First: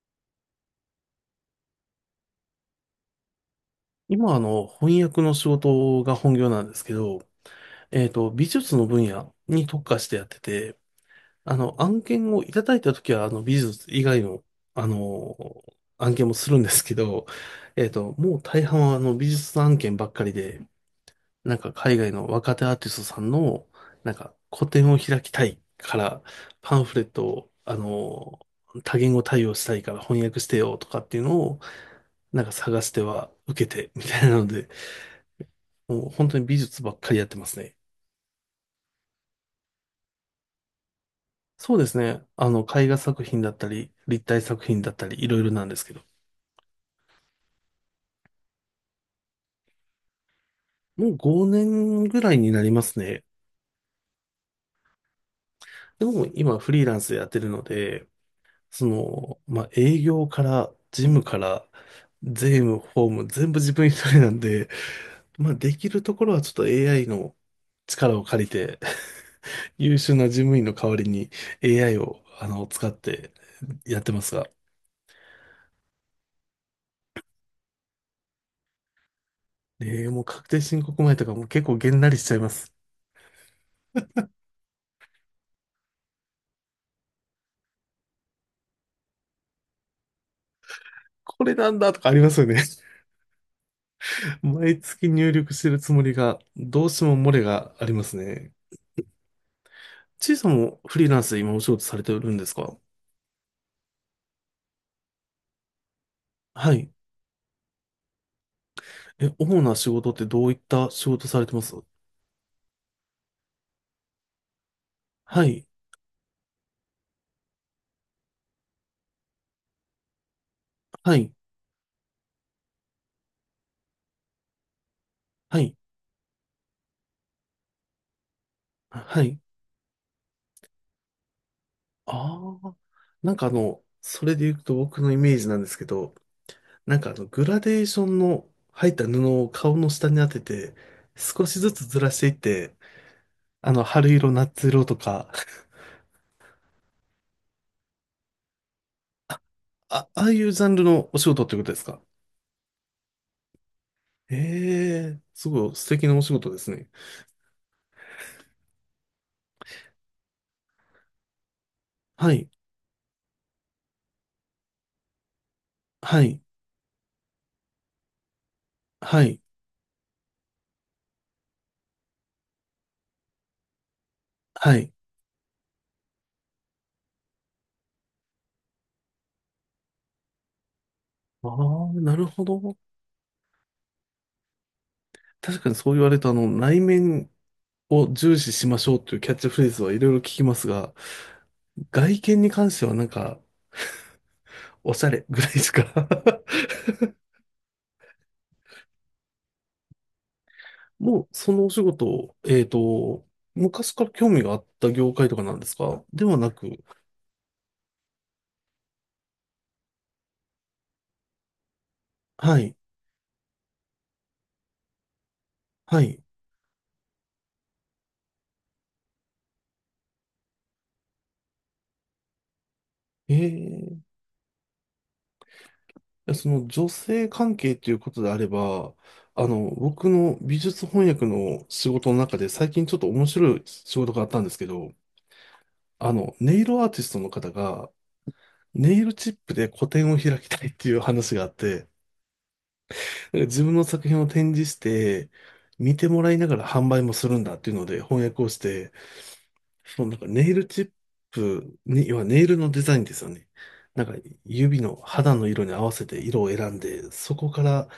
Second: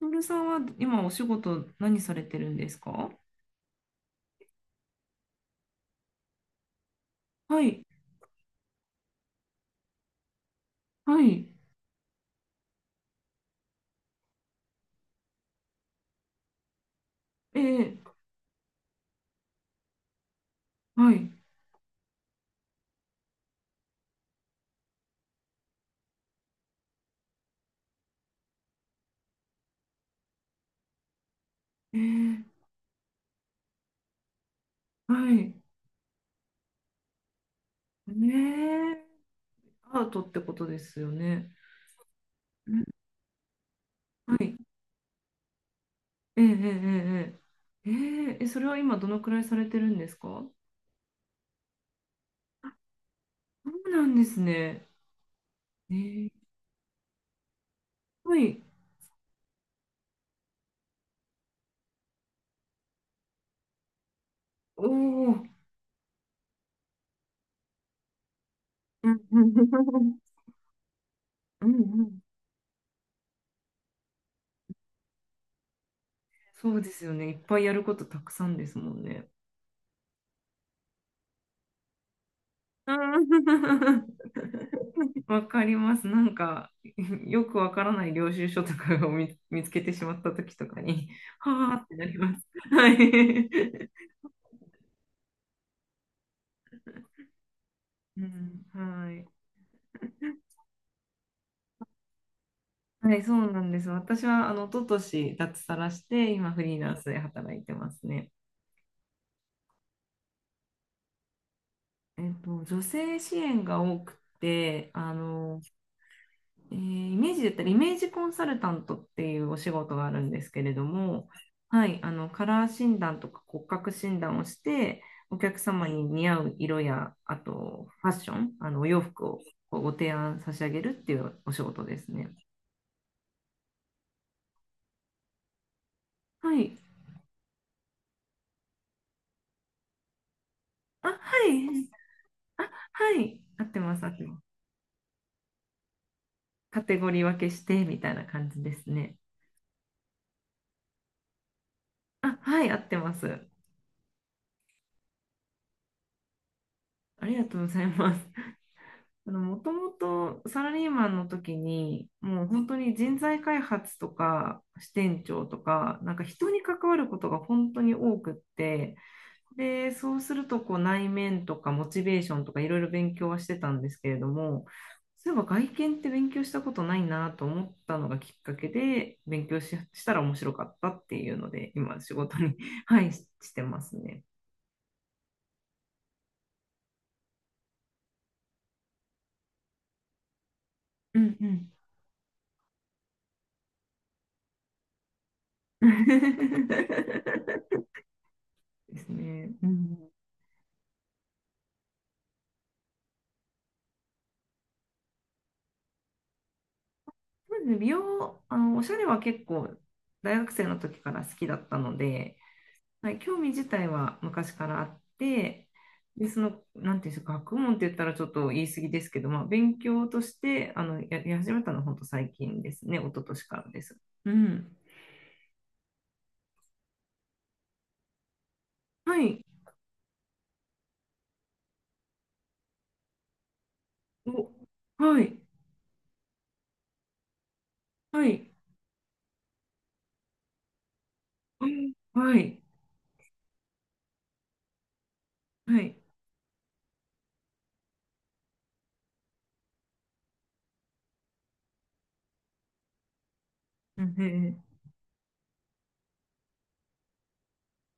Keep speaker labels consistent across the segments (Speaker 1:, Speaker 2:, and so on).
Speaker 1: トールさんは今お仕事何されてるんですか？
Speaker 2: 今、翻訳の仕事が本業なんですけど、
Speaker 1: はい、
Speaker 2: 美術の分野に特化してやってて、
Speaker 1: はい、
Speaker 2: 案件をいただいたときは、美術以外の、あの、案件もするんですけど、
Speaker 1: え
Speaker 2: もう大半は、美術案件ばっかりで、
Speaker 1: はい、
Speaker 2: 海外の若手アーティストさんの、個展を開きたいから、パンフレットを、多言語対応したいから翻訳してよとかっていうのを、
Speaker 1: え
Speaker 2: な
Speaker 1: ー
Speaker 2: んか探しては受けてみたいなので、
Speaker 1: はい、
Speaker 2: もう本当に美術ばっかりやってますね。
Speaker 1: ねえ、アートってことですよね。
Speaker 2: そうですね。あの、絵画
Speaker 1: ん
Speaker 2: 作品だったり、立
Speaker 1: は
Speaker 2: 体
Speaker 1: い、
Speaker 2: 作品だったり、いろいろなんですけど。
Speaker 1: ええ、ええ、それは今どのくらいされてるんですか？
Speaker 2: もう5年ぐらいになりますね。
Speaker 1: そうなんですね。え
Speaker 2: でも
Speaker 1: え、
Speaker 2: 今フリーランスでやってるので、
Speaker 1: はい、
Speaker 2: その、まあ、営業から、事務から、税務、法務、全部自分一人なんで、
Speaker 1: おお、う
Speaker 2: まあ、
Speaker 1: ん、
Speaker 2: できるところはちょっと AI の力を借りて、
Speaker 1: う ん、
Speaker 2: 優秀な事務員の代わりに
Speaker 1: うん、う
Speaker 2: AI
Speaker 1: ん、
Speaker 2: を、使ってやってますが、
Speaker 1: そうですよね。いっぱいやることたくさんですもんね。
Speaker 2: ねえ、もう確定申告前とかも結構げんなりしちゃいます。
Speaker 1: うん、わかります。なんか、よくわからない領収書とかを見つけてしまった時とかに、
Speaker 2: これ
Speaker 1: は
Speaker 2: な
Speaker 1: ー
Speaker 2: ん
Speaker 1: っ
Speaker 2: だ
Speaker 1: て
Speaker 2: と
Speaker 1: な
Speaker 2: かあ
Speaker 1: り
Speaker 2: りま
Speaker 1: ま
Speaker 2: すよ
Speaker 1: す。
Speaker 2: ね。
Speaker 1: はい。
Speaker 2: 毎月入力してるつもりが、どうしても漏れがありま す
Speaker 1: う
Speaker 2: ね。
Speaker 1: ん、はい。
Speaker 2: ちいさんもフリーランスで今お仕事されてるんですか？
Speaker 1: はい、そうなんです。私は、あの、一昨年脱サラして、今、フ
Speaker 2: は
Speaker 1: リー
Speaker 2: い。
Speaker 1: ランスで働いてますね。
Speaker 2: え、主な仕事ってどういった仕事されてます？
Speaker 1: 女性支援が多くて、あ
Speaker 2: は
Speaker 1: の、
Speaker 2: い。
Speaker 1: イメージだったらイメージコンサルタントっていうお仕事があるんですけれど
Speaker 2: は
Speaker 1: も、
Speaker 2: い。
Speaker 1: はい、あのカラー診断とか骨格診断をして、お客
Speaker 2: はい。
Speaker 1: 様に似合う色や、あとファッション、あのお洋
Speaker 2: は
Speaker 1: 服を
Speaker 2: い。
Speaker 1: こうご提案差し上げるっていうお仕事ですね。
Speaker 2: ああ。なんかあの、それで言うと僕のイメージなんですけど、
Speaker 1: はい。
Speaker 2: なんかあの、グラデーションの入った布を顔の下に当てて、
Speaker 1: あ、は
Speaker 2: 少しずつ
Speaker 1: い。
Speaker 2: ずらしていっ
Speaker 1: あ、
Speaker 2: て、
Speaker 1: はい。合ってます、合
Speaker 2: 春
Speaker 1: って
Speaker 2: 色、
Speaker 1: ます。
Speaker 2: 夏色とか、
Speaker 1: カテゴリー分けしてみたいな感じですね。
Speaker 2: あ、ああいうジャンルのお仕事ってことですか？
Speaker 1: あ、はい、合ってます。
Speaker 2: ええ、すごい素敵なお仕事ですね。
Speaker 1: ありがとうございます。もともとサラリーマンの時に、
Speaker 2: は
Speaker 1: もう
Speaker 2: い、
Speaker 1: 本当に人材開発とか支店長とか、なん
Speaker 2: は
Speaker 1: か
Speaker 2: い、
Speaker 1: 人に関わることが本当に多くって、
Speaker 2: はい、
Speaker 1: で、そうするとこう内面とかモチベーションとかいろいろ勉強はしてたんですけれども、
Speaker 2: はい。
Speaker 1: そういえば外見って勉強したことないなと思ったのがきっかけで、勉強し、したら面白かったっていう
Speaker 2: あ
Speaker 1: ので、
Speaker 2: あ、
Speaker 1: 今仕
Speaker 2: なる
Speaker 1: 事
Speaker 2: ほ
Speaker 1: に
Speaker 2: ど。
Speaker 1: はい、してますね。
Speaker 2: 確かにそう言われると、内面を重視しましょうというキャッチフレーズはいろいろ聞きますが、
Speaker 1: うん、うん。
Speaker 2: 外見に関してはなんか、おしゃれぐらいしか。
Speaker 1: ですね。うん。
Speaker 2: もう、そのお仕事、昔から興味があった業界とかなんですかではなく、
Speaker 1: そうですね、美容、あの、おしゃれは結構大学生の時から好きだったので、
Speaker 2: はい、
Speaker 1: はい、興味自体は昔からあって、
Speaker 2: はい。
Speaker 1: で、その、なんていうんですか、学問って言ったらちょっと言い過ぎですけど、まあ、勉強として、あの、やり始めたのは本当最近ですね、一昨年からです。
Speaker 2: ええ、
Speaker 1: うん。
Speaker 2: やその女性関係ということであれば、
Speaker 1: はい。
Speaker 2: 僕の美術翻訳の仕事の中で最近ちょっと面白い仕事があったんで
Speaker 1: お、
Speaker 2: すけど、
Speaker 1: はい。
Speaker 2: ネイルアーティストの方が
Speaker 1: はい。
Speaker 2: ネイルチップで個展を開きたいっていう話があっ
Speaker 1: う
Speaker 2: て、
Speaker 1: ん、はい。
Speaker 2: なんか自分の作品を展示して、
Speaker 1: は
Speaker 2: 見
Speaker 1: い。
Speaker 2: てもらいながら販売もするんだっていうので翻訳をして、そのなんかネイルチップに要はネイルのデザインですよね。
Speaker 1: う
Speaker 2: なん
Speaker 1: ん。
Speaker 2: か指の肌の色に合わせて色を選んで、そこから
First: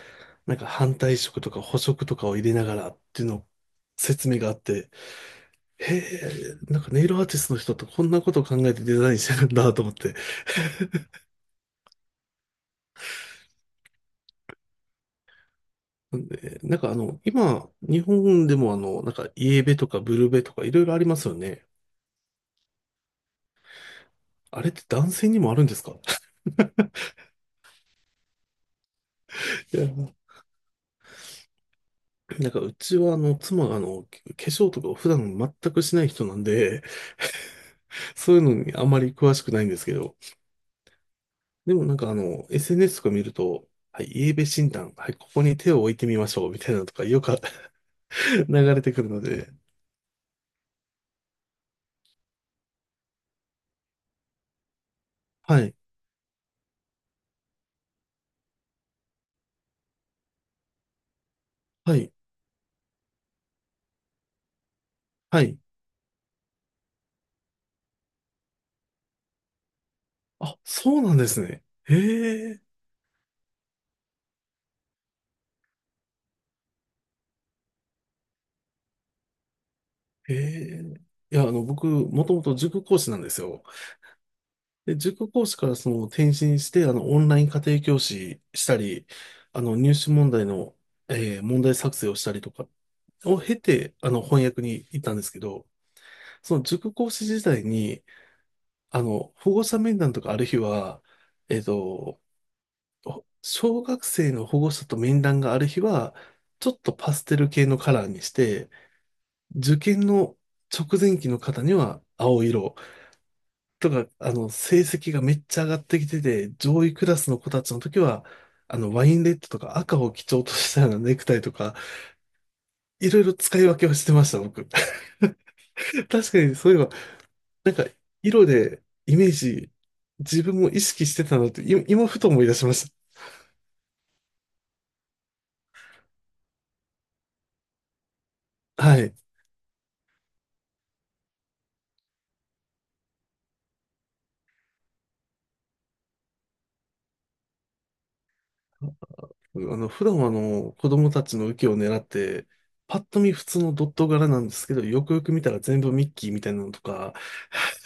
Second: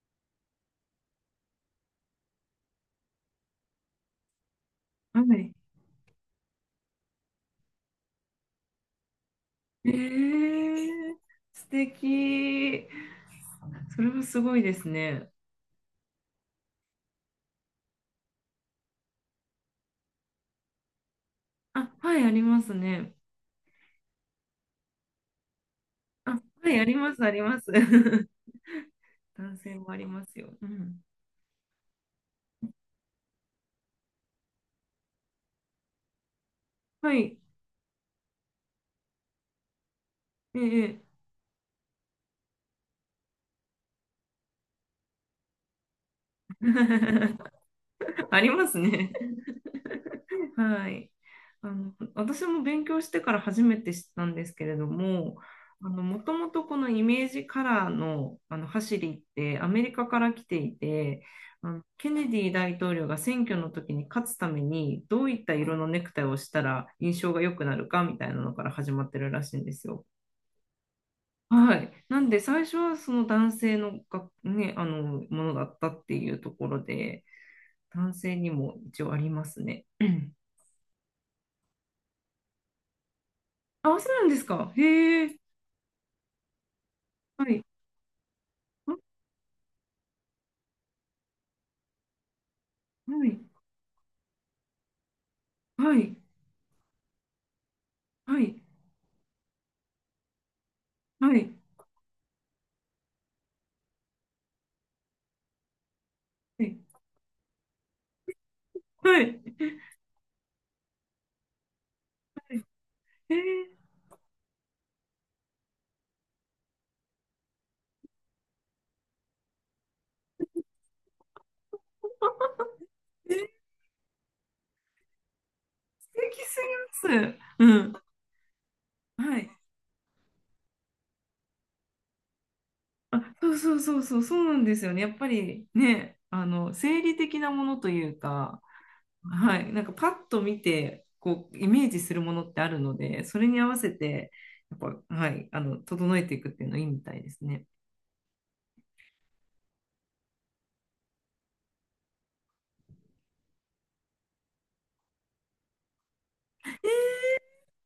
Speaker 2: なんか反対色とか補色とかを入れながらっていうのを説明があって、
Speaker 1: はい。
Speaker 2: へえ、なんかネイルアーティストの人ってこんなことを考えてデザインしてるんだと
Speaker 1: え
Speaker 2: 思って。
Speaker 1: ー、素敵。それはすごいですね。
Speaker 2: でなんかあの、今、日本でもあの、なんかイエベとかブルベとかいろいろありますよね。
Speaker 1: あ、はい、ありますね。
Speaker 2: あれって男性にもあるんですか？
Speaker 1: あ、はい、あります、あります。男性
Speaker 2: い
Speaker 1: もあり
Speaker 2: や、
Speaker 1: ますよ。うん。
Speaker 2: なんかうちはあの、妻があの、化粧とかを普段全くしない人なんで、
Speaker 1: はい。
Speaker 2: そういうのにあまり詳しくないんですけど、
Speaker 1: ええ。
Speaker 2: でもなんかあの、SNS とか見ると、はい、イーベ診断、はい、ここに手を置いてみましょう、みたいなのとかよく
Speaker 1: あ りま
Speaker 2: 流
Speaker 1: す
Speaker 2: れてくる
Speaker 1: ね。
Speaker 2: ので、
Speaker 1: はい。あの、私も勉強してから初めて知ったんですけれども、
Speaker 2: はい、
Speaker 1: あの、もともとこのイメージカラーの、あの、走りってアメリカから来ていて、あの、
Speaker 2: は
Speaker 1: ケ
Speaker 2: い、
Speaker 1: ネディ大統領が選挙の時に勝つためにどう
Speaker 2: は
Speaker 1: いった
Speaker 2: い。
Speaker 1: 色のネクタイをしたら印象が良くなるかみたいなのから始まってるらしいんですよ。
Speaker 2: あ、そうなんですね。
Speaker 1: はい。なんで、
Speaker 2: へえ、
Speaker 1: 最初はその男性のが、ね、あの、ものだったっていうところで、男性にも一応ありますね。うん。
Speaker 2: へえ。いや、僕、もともと塾講師なんですよ。
Speaker 1: あ、そうなんですか。
Speaker 2: で、
Speaker 1: へ
Speaker 2: 塾
Speaker 1: え。
Speaker 2: 講師からその転身して、オンラ
Speaker 1: は
Speaker 2: イン家
Speaker 1: い。
Speaker 2: 庭教師した
Speaker 1: あ、
Speaker 2: り、入試問題の、問題作成をしたりとか
Speaker 1: は
Speaker 2: を
Speaker 1: い。
Speaker 2: 経て、翻訳に行ったんですけど、
Speaker 1: はい。
Speaker 2: その塾講師時代に、
Speaker 1: はい。
Speaker 2: 保護者面談とかある日は、
Speaker 1: はい。
Speaker 2: えっと、小学生の保護者と面談がある日は、
Speaker 1: は
Speaker 2: ちょっ
Speaker 1: い。
Speaker 2: とパステル系のカラーにして、
Speaker 1: はい、
Speaker 2: 受験の直前期の方には青色、
Speaker 1: へえ。
Speaker 2: とか、成績がめっちゃ上がってきてて、上位クラスの子たちの時は、ワインレッドとか赤を基調としたような ネクタイとか、いろいろ
Speaker 1: え、素
Speaker 2: 使い分けをしてました、僕。確か
Speaker 1: 敵
Speaker 2: に、
Speaker 1: す
Speaker 2: そういえば、
Speaker 1: ぎます。
Speaker 2: な
Speaker 1: う
Speaker 2: んか、
Speaker 1: ん。
Speaker 2: 色でイメー
Speaker 1: はい。
Speaker 2: ジ、自分も意識してたなって、今、ふと思い出しまし
Speaker 1: あ、そうそうそうそう、そうなんですよね。やっぱりね、あの、生理的なものというか、
Speaker 2: た。はい。
Speaker 1: はい、なんかパッと見てこうイメージするものってあるので、それに合わせてやっぱ、はい、あの整えていくっていうのいいみたいですね。
Speaker 2: 普段はあの、子供たちの受けを狙って、パッと見普通のドット柄なんですけど、よくよく見たら全部ミッキーみたいなのとか、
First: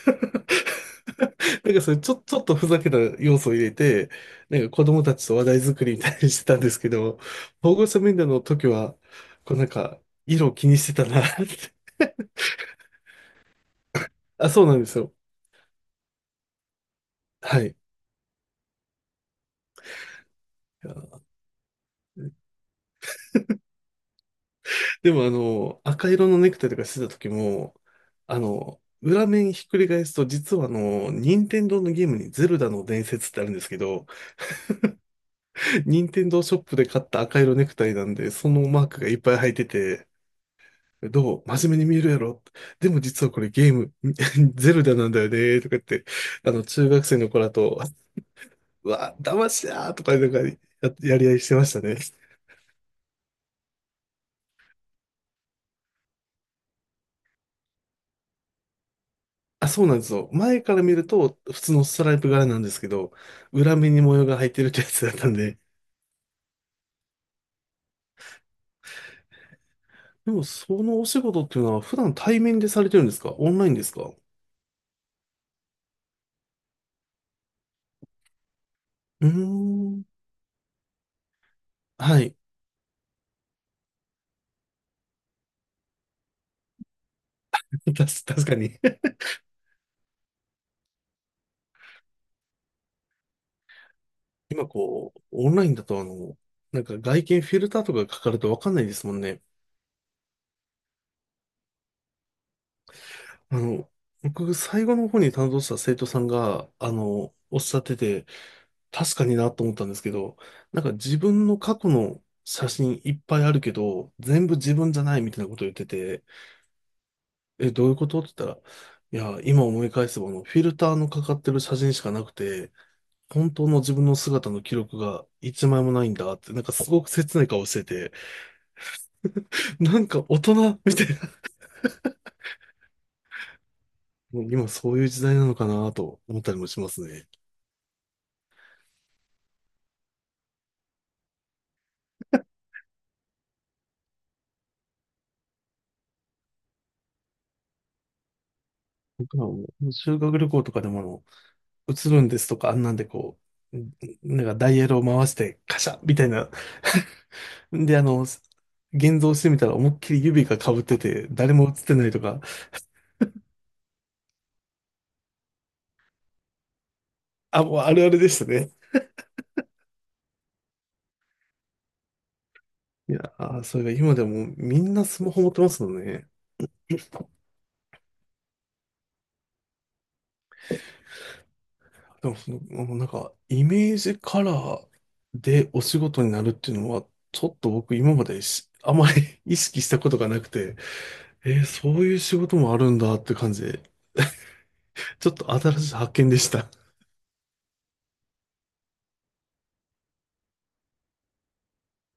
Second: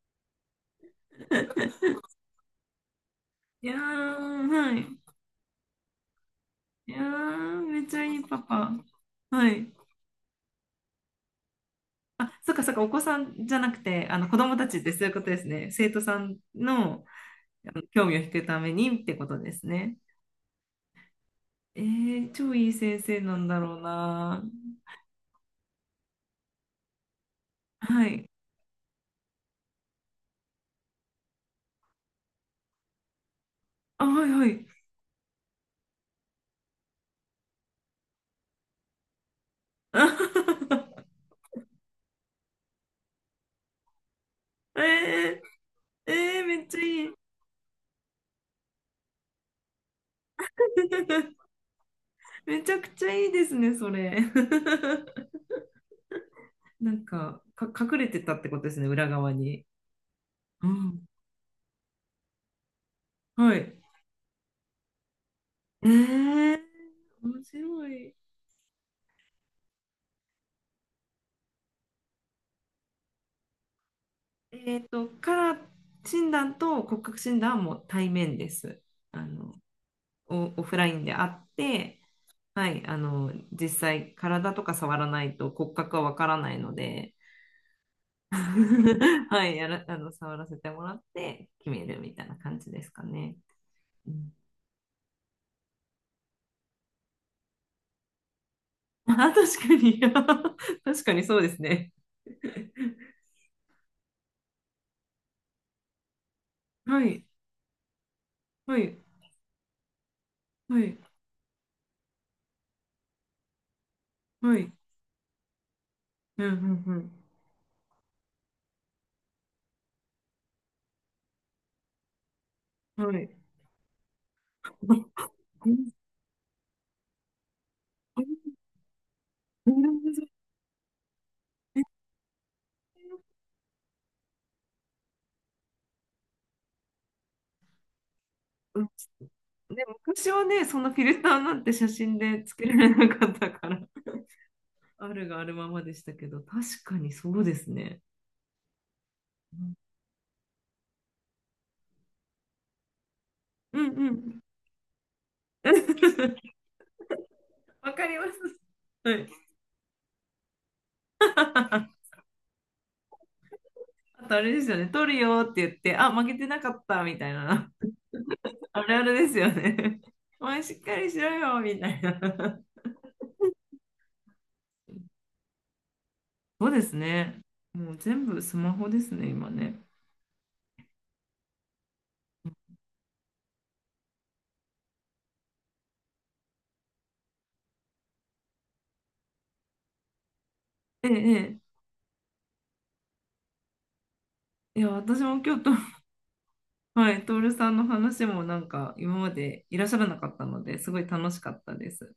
Speaker 2: なん かそれちょ、ちょっとふざけた要素を入
Speaker 1: い
Speaker 2: れ
Speaker 1: やー、
Speaker 2: て、なんか
Speaker 1: は
Speaker 2: 子
Speaker 1: い。
Speaker 2: 供たちと話題作りみたいにしてたんですけ
Speaker 1: いや
Speaker 2: ど、
Speaker 1: ー、
Speaker 2: 保
Speaker 1: めっ
Speaker 2: 護
Speaker 1: ち
Speaker 2: 者
Speaker 1: ゃい
Speaker 2: 面
Speaker 1: い
Speaker 2: 談
Speaker 1: パ
Speaker 2: の時
Speaker 1: パ。
Speaker 2: は、
Speaker 1: は
Speaker 2: こうなん
Speaker 1: い。
Speaker 2: か、色を気にしてたなって。
Speaker 1: あ、そっかそっか、お子さんじゃなくて、あの子
Speaker 2: あ、
Speaker 1: 供
Speaker 2: そ
Speaker 1: た
Speaker 2: うな
Speaker 1: ち
Speaker 2: ん
Speaker 1: っ
Speaker 2: で
Speaker 1: て
Speaker 2: す
Speaker 1: そうい
Speaker 2: よ。
Speaker 1: うことですね。生徒さんの、
Speaker 2: は
Speaker 1: あ
Speaker 2: い。
Speaker 1: の興味を引くためにってことですね。えー、超いい先生なんだろうな。
Speaker 2: でもあの、赤色のネクタイとかしてた時も、
Speaker 1: はい。
Speaker 2: 裏面ひっくり返すと、実はあの、任天堂のゲームにゼルダの伝説ってあるんですけど、
Speaker 1: あ、はいはい。
Speaker 2: 任天堂ショップで買った赤色ネクタイなんで、そのマークがいっぱい入ってて、どう真面目に見えるやろでも実はこれゲーム、ゼ ルダなんだよ
Speaker 1: えー、
Speaker 2: ね、とか言って、
Speaker 1: えー、めっちゃ
Speaker 2: 中
Speaker 1: い
Speaker 2: 学
Speaker 1: い。
Speaker 2: 生の子らと、うわ、騙しだーとか、やり合いして ましたね。
Speaker 1: めちゃくちゃいいですね、それ。なんか、隠れてたってことですね、裏側に。
Speaker 2: あ、そうなんですよ。前
Speaker 1: う
Speaker 2: から見
Speaker 1: ん。
Speaker 2: ると、普通のストライプ柄なんですけど、
Speaker 1: は
Speaker 2: 裏
Speaker 1: い。
Speaker 2: 目に模様が入ってるってやつだったんで。
Speaker 1: えー、面白い。
Speaker 2: でも、そのお仕事っていうのは、普段対面でされてるんですかオンラインですか？
Speaker 1: カラー診断と骨格診断はもう対面です。あ
Speaker 2: うー
Speaker 1: の、
Speaker 2: ん。
Speaker 1: オフラインであって、
Speaker 2: はい。
Speaker 1: はい、あの、実際、体とか触らないと骨格はわからないので、
Speaker 2: 確かに。
Speaker 1: はい、あの、触らせてもらって決めるみたいな感じですかね。うん。
Speaker 2: 今こう、オンラインだとあの、なんか外見フィルターとかかかるとわかんないですも
Speaker 1: あ、
Speaker 2: んね。
Speaker 1: 確かに。確かにそうですね。
Speaker 2: あの、僕、最後の方に担当した生徒さんが、
Speaker 1: はい、
Speaker 2: おっしゃってて、
Speaker 1: はい、
Speaker 2: 確かになと思ったんですけど、
Speaker 1: は
Speaker 2: なんか
Speaker 1: い、
Speaker 2: 自分の過去の写真いっぱいあるけど、全部
Speaker 1: はい。
Speaker 2: 自分じゃないみたいなことを言ってて、
Speaker 1: うん、うん、
Speaker 2: え、どういうことって言ったら、いや、今思い返せば、フィルターのかかってる写真しかなくて、
Speaker 1: うん。はい。
Speaker 2: 本当の自分の姿の記 録が
Speaker 1: な
Speaker 2: 一枚もないんだって、なんかすごく切ない顔してて、
Speaker 1: るほ
Speaker 2: なんか
Speaker 1: ど
Speaker 2: 大人みたいな、
Speaker 1: ね。
Speaker 2: もう今そういう時代なのかなと思ったりもしますね。
Speaker 1: うん。ね、昔はね、そんなフィルターなんて写真でつけられなかったから、あるがあるままでしたけど、確かにそうですね。
Speaker 2: 僕ら
Speaker 1: う
Speaker 2: も
Speaker 1: ん、
Speaker 2: 修学旅行とかでも、映るんですとか、あんなんでこ
Speaker 1: う
Speaker 2: う、
Speaker 1: ん、
Speaker 2: ん
Speaker 1: うん。
Speaker 2: なんかダイヤルを回して、カシャみたいな。
Speaker 1: わ
Speaker 2: で、
Speaker 1: かります。は
Speaker 2: 現
Speaker 1: い。
Speaker 2: 像してみたら思いっきり指が被ってて、誰も映ってない とか、
Speaker 1: あとあれですよね、撮るよって言って、あ、負けてなかったみたい
Speaker 2: あ、
Speaker 1: な。
Speaker 2: もうあるあるでしたね。
Speaker 1: あるあるですよね。お前しっかりしろよ、みたいな。
Speaker 2: いやー、それが今でもみんなスマホ持ってますもんね。
Speaker 1: そうですね。もう全部スマホですね、今ね。
Speaker 2: でもその、もうなんか、イメージカラーでお仕事になるっていうのは、ちょっと僕今まであまり 意識したことがなくて、
Speaker 1: ええ、え
Speaker 2: えーそういう仕事もあるんだって感じで
Speaker 1: え。いや、私
Speaker 2: ちょっ
Speaker 1: も
Speaker 2: と
Speaker 1: 今日と、
Speaker 2: 新しい 発見でした。
Speaker 1: はい、トールさんの話もなんか今までいらっしゃらなかったので、すごい楽しかったです。